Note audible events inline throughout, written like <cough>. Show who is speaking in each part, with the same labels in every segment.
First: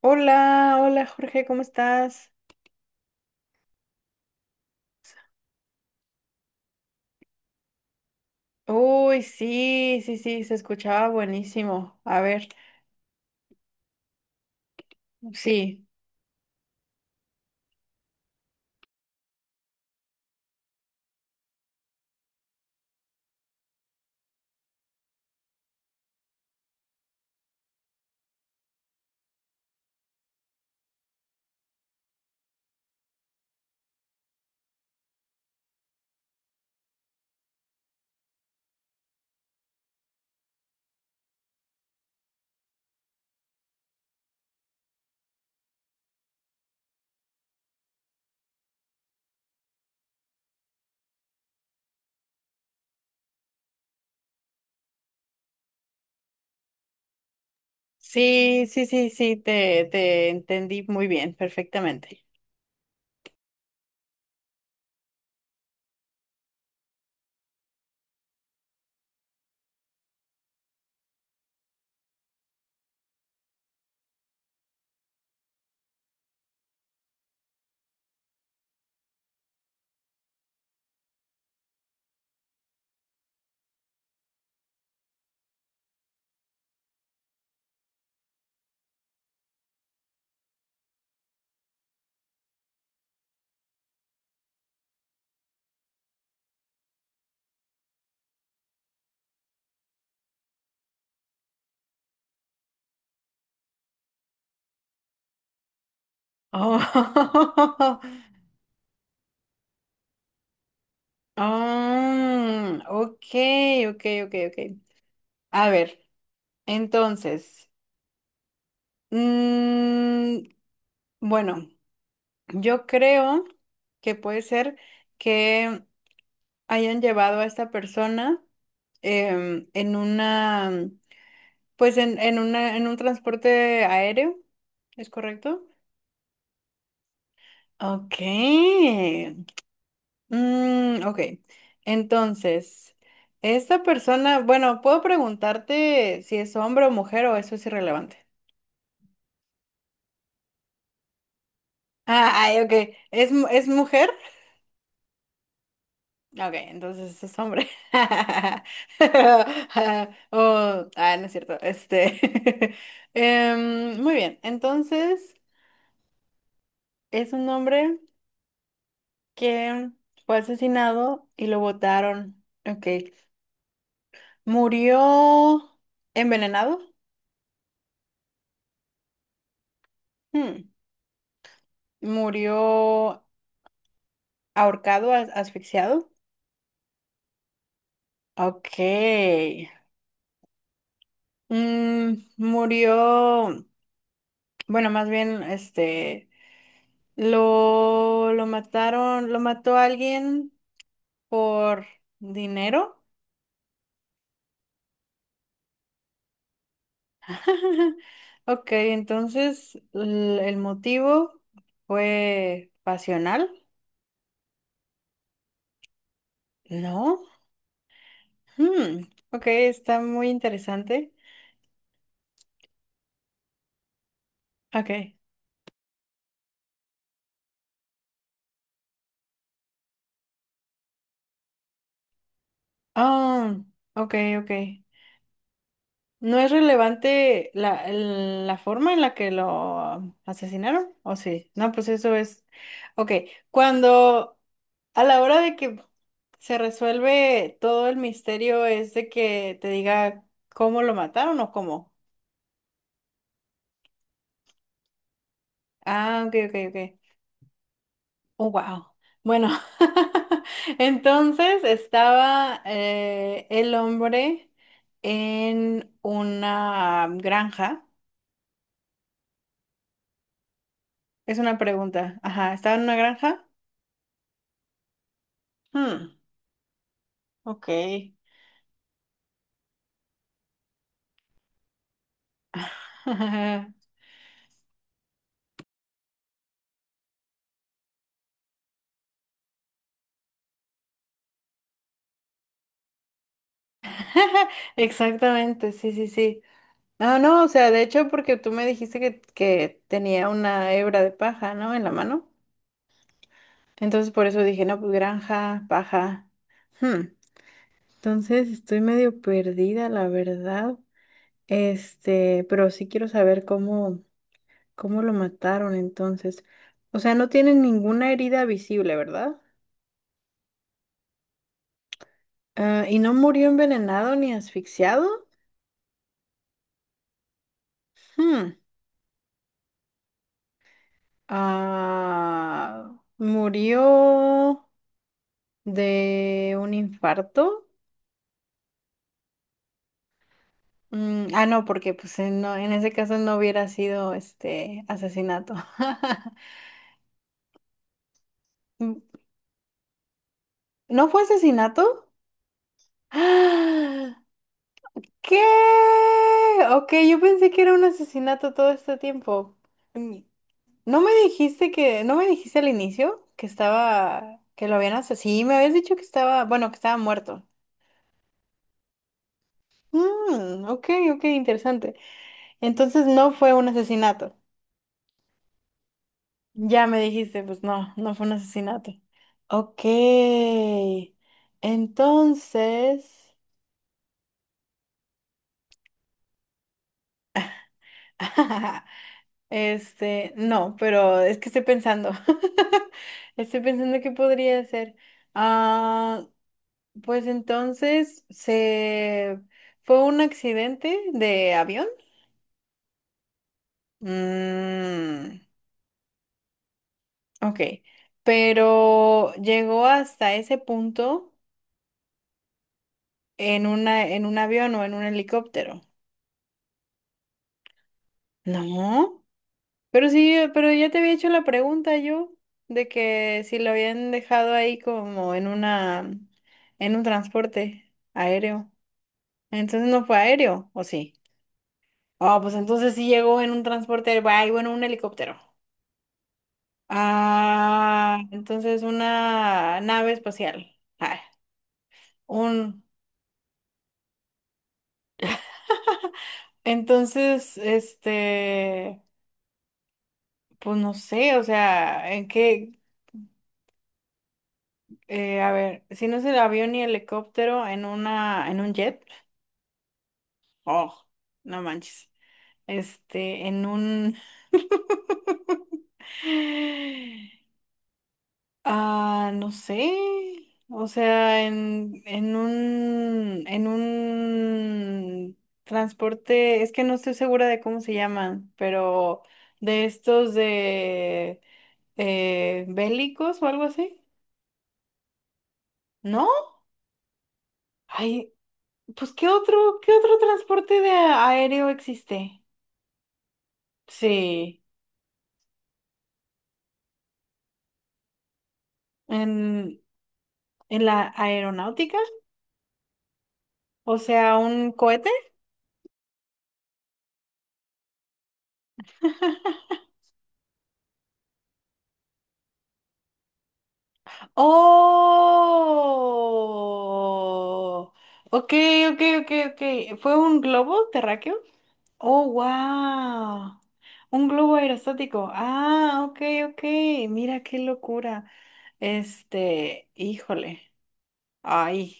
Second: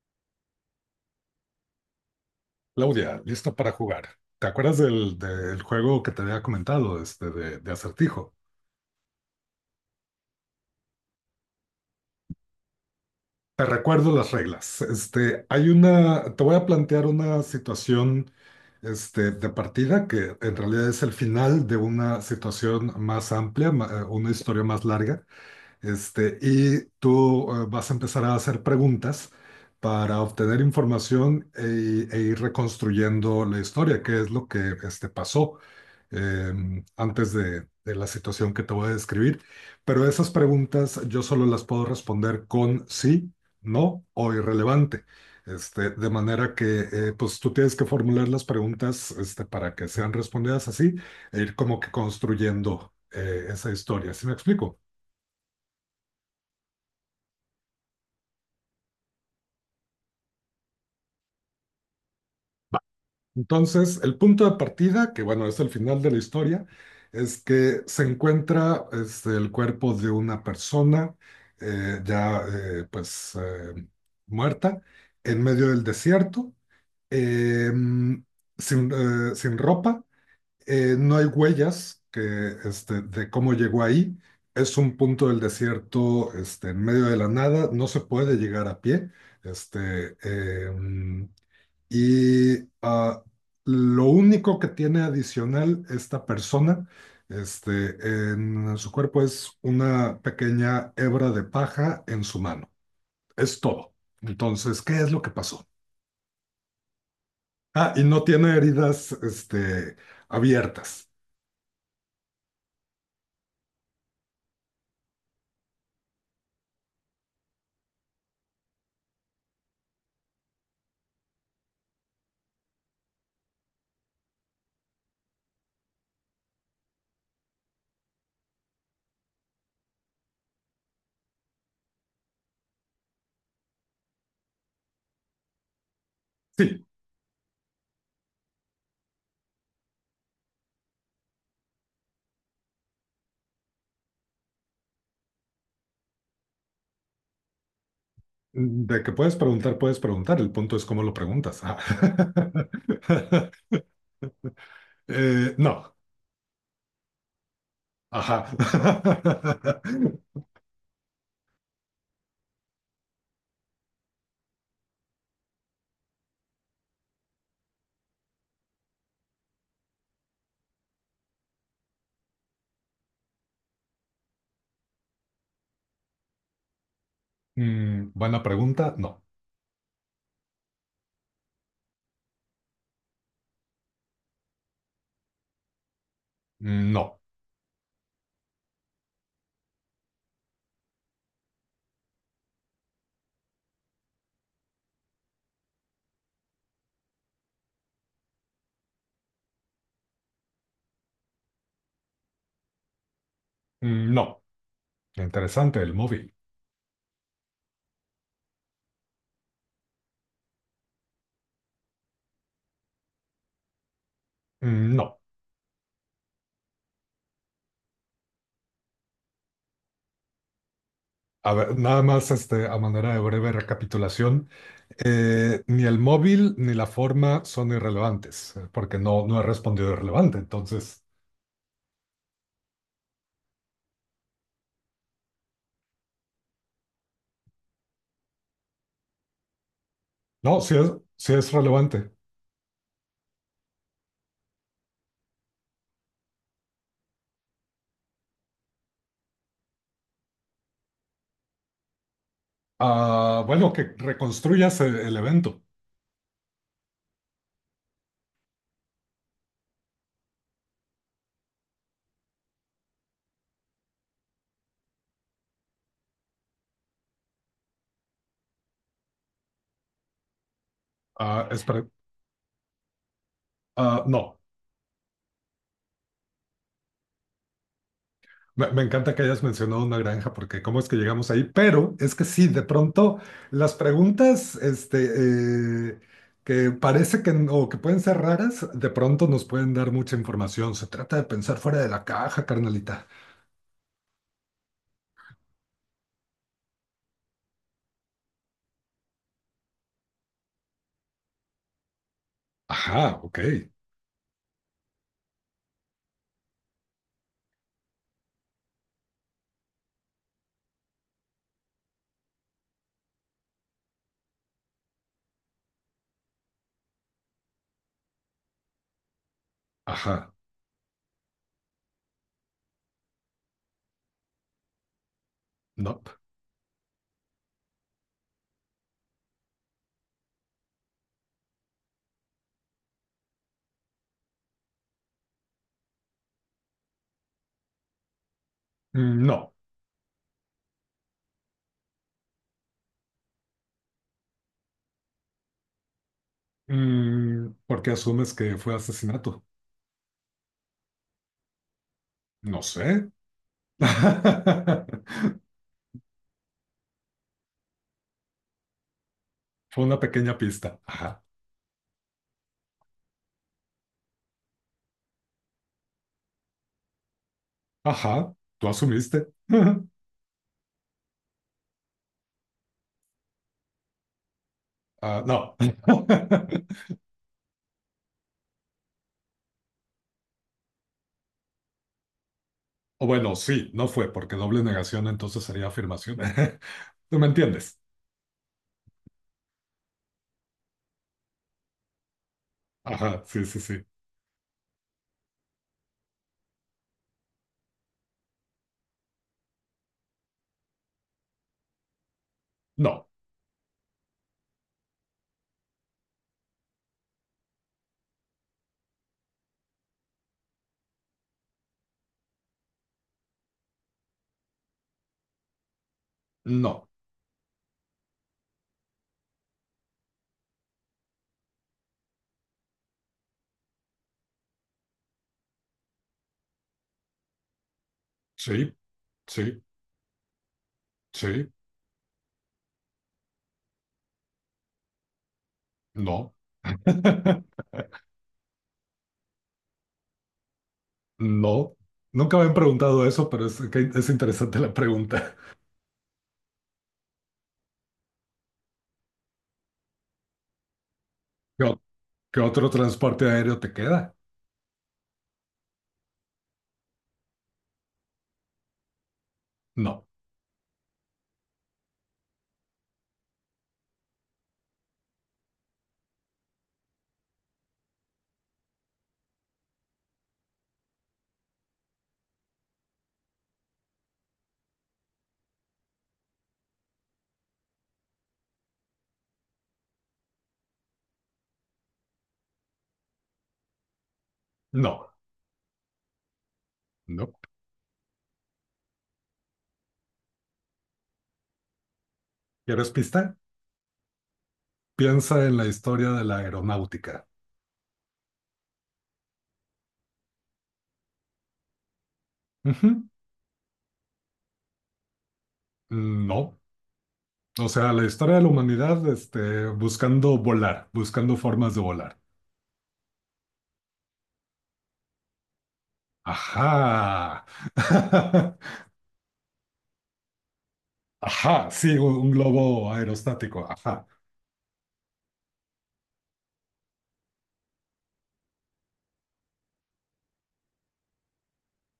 Speaker 1: Hola, hola Jorge, ¿cómo estás?
Speaker 2: Claudia, lista para jugar. ¿Te acuerdas del juego que te había comentado, de acertijo?
Speaker 1: Uy, sí, sí, sí, se escuchaba buenísimo. A ver,
Speaker 2: Te recuerdo las reglas. Este, hay
Speaker 1: sí,
Speaker 2: una, te voy a plantear una situación, de partida que en realidad es el final de una situación más amplia, una historia más larga. Y tú vas a empezar a hacer preguntas para obtener información e ir reconstruyendo la historia, qué es lo que pasó antes de la situación que te voy a describir. Pero esas preguntas yo solo las puedo responder con sí, no o irrelevante. De manera que pues tú tienes que formular las preguntas para que sean respondidas así e ir como que construyendo esa historia. ¿Sí me explico?
Speaker 1: sí, sí, sí, sí, te entendí muy bien, perfectamente.
Speaker 2: Entonces, el punto de partida, que bueno, es el final de la historia, es que se encuentra el cuerpo de una persona ya pues muerta en medio del desierto, eh, sin ropa, no hay huellas que, de cómo llegó ahí, es un punto del desierto en medio de la nada, no se puede llegar a pie. Este, em, y ah, lo único que tiene adicional esta persona este, en su cuerpo es una pequeña hebra de paja en su mano. Es todo. Entonces, ¿qué es lo que pasó?
Speaker 1: Oh,
Speaker 2: Ah, y no
Speaker 1: <laughs>
Speaker 2: tiene heridas abiertas.
Speaker 1: mm, ok, ok, ok, ok. A ver, entonces, mm, bueno, yo creo que puede ser que hayan llevado a esta persona en una. Pues en una, en un transporte aéreo, ¿es correcto?
Speaker 2: Sí,
Speaker 1: Ok. Mm, ok. Entonces, esta persona, bueno, puedo preguntarte si es hombre o mujer o eso es irrelevante.
Speaker 2: de que puedes preguntar, puedes preguntar. El punto es cómo lo preguntas. Ah.
Speaker 1: Ah, ay, ok. ¿Es, mu-
Speaker 2: <laughs>
Speaker 1: es mujer?
Speaker 2: No.
Speaker 1: Ok, entonces es hombre.
Speaker 2: Ajá.
Speaker 1: <laughs> Ah,
Speaker 2: <laughs>
Speaker 1: Oh, ah, no es cierto. Este. <laughs> Muy bien. Entonces, ¿es un hombre que fue asesinado y lo botaron? Ok. Murió envenenado.
Speaker 2: Buena pregunta. No.
Speaker 1: Hmm. Murió ahorcado, as- asfixiado.
Speaker 2: No.
Speaker 1: Ok. Murió, bueno, más bien, lo mataron, lo mató alguien por dinero.
Speaker 2: No. Interesante, el móvil.
Speaker 1: <laughs> Ok, entonces l- el motivo fue pasional,
Speaker 2: No,
Speaker 1: ¿no? Hmm, ok, está muy interesante.
Speaker 2: a ver, nada más a manera de breve recapitulación,
Speaker 1: Ok.
Speaker 2: ni el móvil ni la forma son irrelevantes, porque no he respondido irrelevante. Entonces,
Speaker 1: Ah, ok, ok. ¿No es relevante la, el- la forma en la que lo
Speaker 2: no, sí
Speaker 1: asesinaron?
Speaker 2: es,
Speaker 1: ¿O
Speaker 2: sí
Speaker 1: sí?
Speaker 2: es
Speaker 1: No, pues
Speaker 2: relevante.
Speaker 1: eso es. Ok, cuando a la hora de que se resuelve todo el misterio es de que te diga cómo lo mataron o cómo.
Speaker 2: Ah, bueno, que reconstruyas el evento.
Speaker 1: Ah, ok, ok, ok. Oh, wow. Bueno, <laughs> entonces estaba el hombre en una granja. Es
Speaker 2: Ah,
Speaker 1: una
Speaker 2: espera,
Speaker 1: pregunta. Ajá, ¿estaba en una granja?
Speaker 2: no.
Speaker 1: Hmm, ok.
Speaker 2: Me encanta que hayas mencionado una granja porque cómo es que llegamos ahí, pero es que sí, de pronto las
Speaker 1: <laughs>
Speaker 2: preguntas que parece que o que pueden ser raras, de pronto nos pueden dar mucha información. Se trata de pensar fuera de la caja, carnalita.
Speaker 1: Exactamente, sí, sí, sí. No, no, o sea, de hecho, porque tú me dijiste que tenía una hebra de paja, ¿no? En la mano.
Speaker 2: Ajá, ok.
Speaker 1: Entonces, por eso dije, no, pues granja, paja. Hmm. Entonces estoy medio perdida, la verdad. Este, pero sí quiero saber cómo, cómo lo mataron entonces. O sea, no tiene ninguna herida visible, ¿verdad?
Speaker 2: Ajá,
Speaker 1: Ah, ¿y no murió envenenado ni asfixiado?
Speaker 2: no.
Speaker 1: Hmm. Ah, ¿murió de un infarto?
Speaker 2: No.
Speaker 1: Mm, ah, no, porque pues no, en ese caso no hubiera sido este asesinato. <laughs>
Speaker 2: ¿Por qué asumes que fue
Speaker 1: Mm,
Speaker 2: asesinato?
Speaker 1: ¿no fue asesinato?
Speaker 2: No sé.
Speaker 1: <gasps>
Speaker 2: <laughs>
Speaker 1: ¿Qué? Ok, yo pensé que era un asesinato todo este tiempo.
Speaker 2: Fue una
Speaker 1: Mm,
Speaker 2: pequeña pista.
Speaker 1: ¿no me
Speaker 2: Ajá.
Speaker 1: dijiste que, no me dijiste al inicio que estaba, que lo habían asesinado? Sí, me habías dicho que estaba, bueno, que estaba muerto.
Speaker 2: Ajá, tú asumiste. <laughs>
Speaker 1: Mm, ok, ok, interesante. Entonces no fue un asesinato.
Speaker 2: Ah, no. <laughs>
Speaker 1: Ya me dijiste, pues no, no fue un asesinato. Ok,
Speaker 2: O
Speaker 1: entonces…
Speaker 2: bueno, sí, no fue, porque doble negación entonces sería afirmación. <laughs> ¿Tú me entiendes?
Speaker 1: <laughs> Este, no, pero es que estoy pensando. <laughs>
Speaker 2: Ajá, sí,
Speaker 1: Estoy
Speaker 2: sí, sí.
Speaker 1: pensando qué podría hacer. Ah, pues entonces se fue un accidente de avión.
Speaker 2: No,
Speaker 1: Mm, ok. Pero llegó hasta ese punto en una, en un avión o en un helicóptero.
Speaker 2: no,
Speaker 1: No. Pero sí, pero ya te había hecho la pregunta yo de que si lo habían dejado ahí como en una, en un transporte aéreo.
Speaker 2: sí, sí,
Speaker 1: Entonces no fue aéreo, ¿o sí?
Speaker 2: sí,
Speaker 1: Ah, pues entonces sí llegó en un transporte aéreo, ay, bueno, un helicóptero.
Speaker 2: no. <laughs>
Speaker 1: Ah, entonces una nave espacial. Ah,
Speaker 2: No, nunca me han
Speaker 1: un,
Speaker 2: preguntado eso, pero que es interesante la pregunta.
Speaker 1: entonces, este, pues no sé, o
Speaker 2: <laughs> ¿Qué, o-
Speaker 1: sea, ¿en
Speaker 2: qué otro
Speaker 1: qué?
Speaker 2: transporte aéreo te queda?
Speaker 1: A ver, si no es el avión ni helicóptero, en una, en un jet.
Speaker 2: No,
Speaker 1: Oh, no manches. Este, en un… <gasps> <sighs> Ah, no sé. O sea, en un… En un transporte… Es que no estoy segura de cómo se llaman, pero de estos de… bélicos o algo así.
Speaker 2: no,
Speaker 1: ¿No?
Speaker 2: no.
Speaker 1: Ay, pues qué otro transporte de aéreo existe?
Speaker 2: ¿Quieres pista?
Speaker 1: Sí.
Speaker 2: Piensa en la historia de la aeronáutica.
Speaker 1: En, en la aeronáutica.
Speaker 2: Ujú.
Speaker 1: O sea, un cohete.
Speaker 2: No, o sea, la historia de la humanidad,
Speaker 1: <laughs>
Speaker 2: buscando volar, buscando formas de volar. Ajá.
Speaker 1: Oh, ok,
Speaker 2: <laughs>
Speaker 1: ok, ok, ok. ¿Fue un globo terráqueo?
Speaker 2: Ajá, sí, un,
Speaker 1: Oh,
Speaker 2: un globo
Speaker 1: wow.
Speaker 2: aerostático. Ajá,
Speaker 1: Un globo aerostático. Ah, ok, ok. Mira qué locura. Este, híjole. Ay.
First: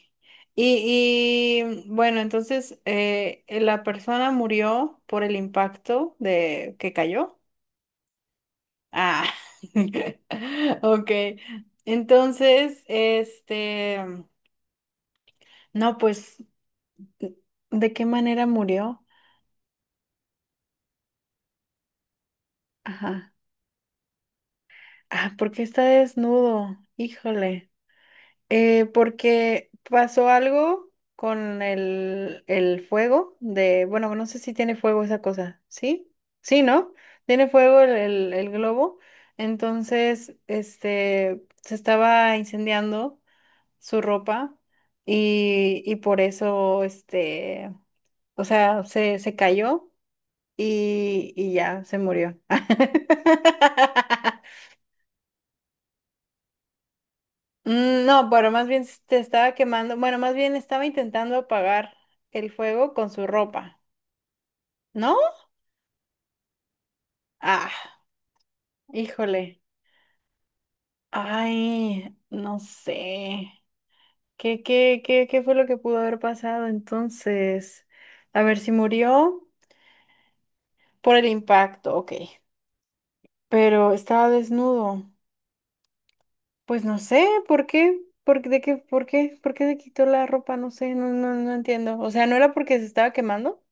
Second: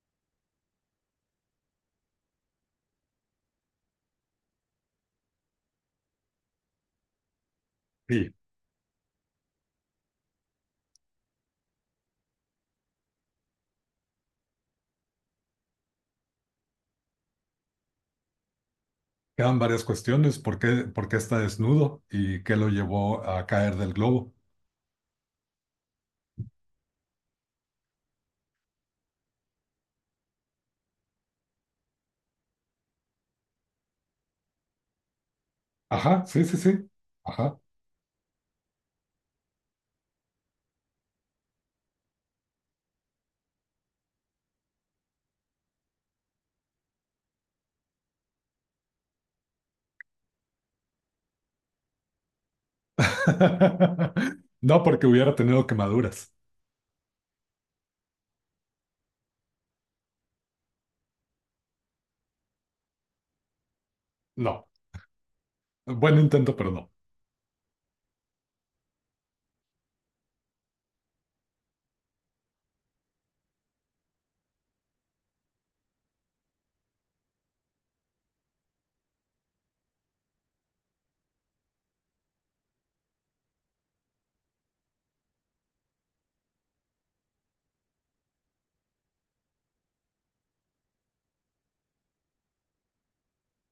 Speaker 1: Y bueno, entonces la persona murió por el impacto de que cayó.
Speaker 2: sí.
Speaker 1: Ah, <laughs> ok. Entonces, este, no, pues, ¿de qué manera murió?
Speaker 2: Quedan varias cuestiones. ¿Por qué está desnudo y qué lo llevó
Speaker 1: Ajá.
Speaker 2: a caer del globo?
Speaker 1: ¿Ah, porque está desnudo? Híjole. Porque pasó algo con el fuego de, bueno, no sé si tiene fuego esa cosa, ¿sí?
Speaker 2: Ajá, sí, sí,
Speaker 1: Sí,
Speaker 2: sí.
Speaker 1: ¿no? Tiene
Speaker 2: Ajá.
Speaker 1: fuego el, el globo. Entonces, este, se estaba incendiando su ropa y por eso, este, o sea, se cayó y ya se murió. <laughs>
Speaker 2: <laughs> No porque hubiera tenido quemaduras.
Speaker 1: Mm, no, pero más bien te estaba quemando, bueno, más bien estaba intentando apagar el fuego con su ropa,
Speaker 2: No.
Speaker 1: ¿no?
Speaker 2: Buen intento, pero no.
Speaker 1: Ah, híjole. Ay, no sé. ¿Qué, qué, qué, qué fue lo que pudo haber pasado entonces? A ver si murió por el impacto, ok. Pero estaba desnudo. Pues no sé, ¿por qué? ¿Por qué? ¿De qué? ¿Por qué? ¿Por qué se quitó la ropa? No sé, no, no, no entiendo. O sea, ¿no era porque se estaba quemando?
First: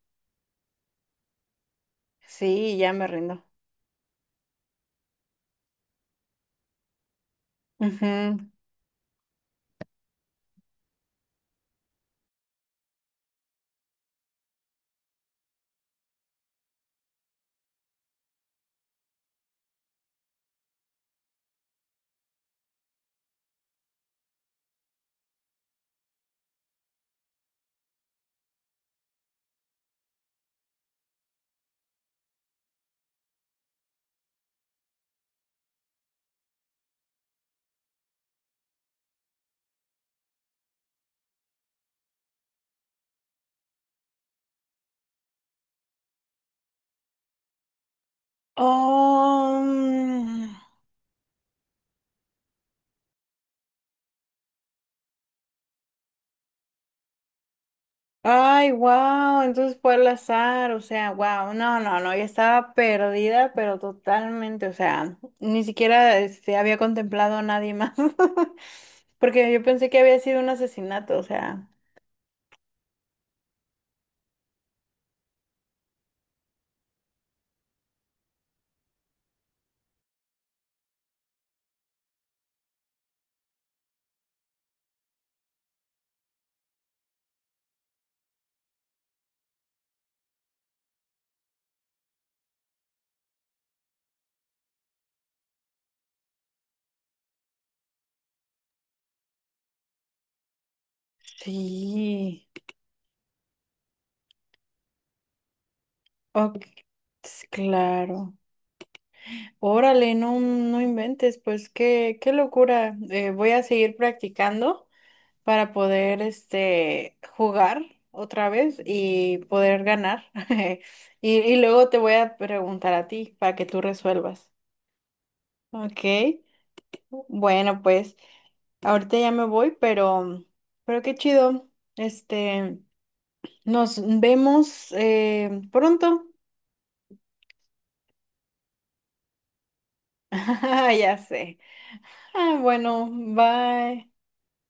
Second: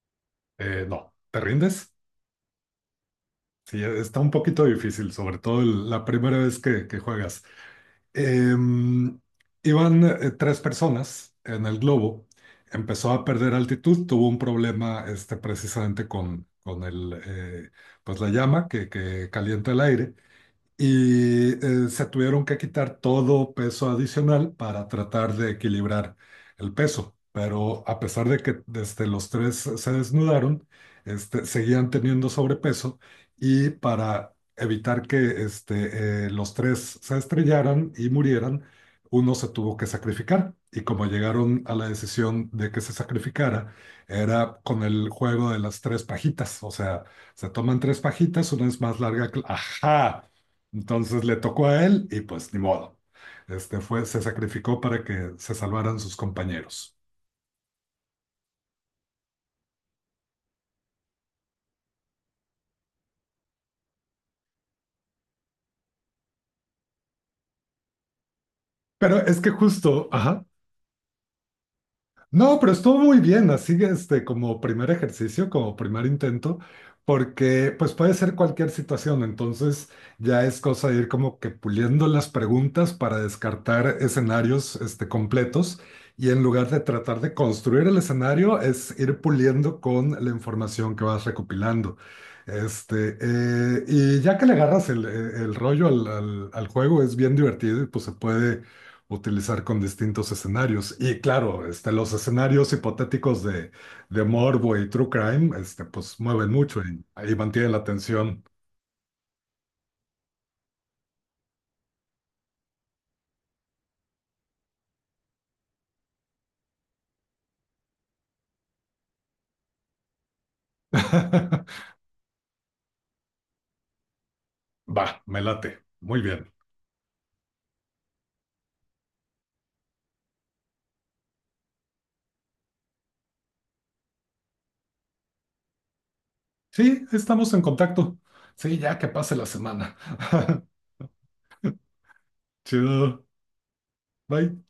Speaker 2: No. ¿Te rindes?
Speaker 1: Sí, ya me rindo.
Speaker 2: Sí, está un poquito difícil, sobre todo la primera vez que juegas.
Speaker 1: Ujú.
Speaker 2: Em, Iban tres personas en el globo, empezó a perder altitud, tuvo un problema precisamente con el, pues la llama que calienta el aire y se tuvieron que quitar todo peso adicional para tratar de equilibrar el peso. Pero a pesar de que desde los tres se desnudaron, seguían teniendo sobrepeso y para evitar que los tres se estrellaran y murieran, uno se tuvo que sacrificar. Y como llegaron a la decisión de que se sacrificara, era con el juego de las tres pajitas. O sea, se toman tres pajitas, una es más larga que...
Speaker 1: Oh,
Speaker 2: ¡Ajá!
Speaker 1: mm.
Speaker 2: Entonces le tocó a él y pues ni modo. Se sacrificó para que se salvaran sus compañeros.
Speaker 1: Ay, wow, entonces fue al azar, o sea, wow, no, no, no, ya estaba perdida, pero totalmente, o sea, ni siquiera este, había contemplado a nadie más, <laughs>
Speaker 2: Pero es que
Speaker 1: porque yo pensé que
Speaker 2: justo,
Speaker 1: había sido
Speaker 2: ajá.
Speaker 1: un asesinato, o sea,
Speaker 2: No, pero estuvo muy bien, así que, como primer ejercicio, como primer intento, porque pues puede ser cualquier situación, entonces ya es cosa de ir como que puliendo las preguntas para descartar escenarios completos y en lugar de tratar de construir el escenario es ir puliendo con la información que vas recopilando. Y ya que le agarras el rollo al juego es bien divertido y pues se puede utilizar con distintos escenarios. Y claro, los
Speaker 1: sí.
Speaker 2: escenarios hipotéticos de morbo y true crime, pues mueven
Speaker 1: Ok,
Speaker 2: mucho y ahí
Speaker 1: s-
Speaker 2: mantienen la
Speaker 1: claro.
Speaker 2: atención.
Speaker 1: Órale, no, no inventes, pues qué, qué locura. Voy a seguir practicando para poder este jugar otra vez y poder ganar. <laughs> Y, y
Speaker 2: <laughs>
Speaker 1: luego te voy a preguntar a ti para que tú resuelvas.
Speaker 2: Va, me late.
Speaker 1: Ok.
Speaker 2: Muy bien.
Speaker 1: Bueno, pues ahorita ya me voy, pero qué chido. Este, nos vemos pronto.
Speaker 2: Sí, estamos en contacto. Sí, ya que pase la semana.
Speaker 1: <laughs> Ya sé. Ah,
Speaker 2: <laughs>
Speaker 1: bueno,
Speaker 2: Chido.
Speaker 1: bye.
Speaker 2: Bye.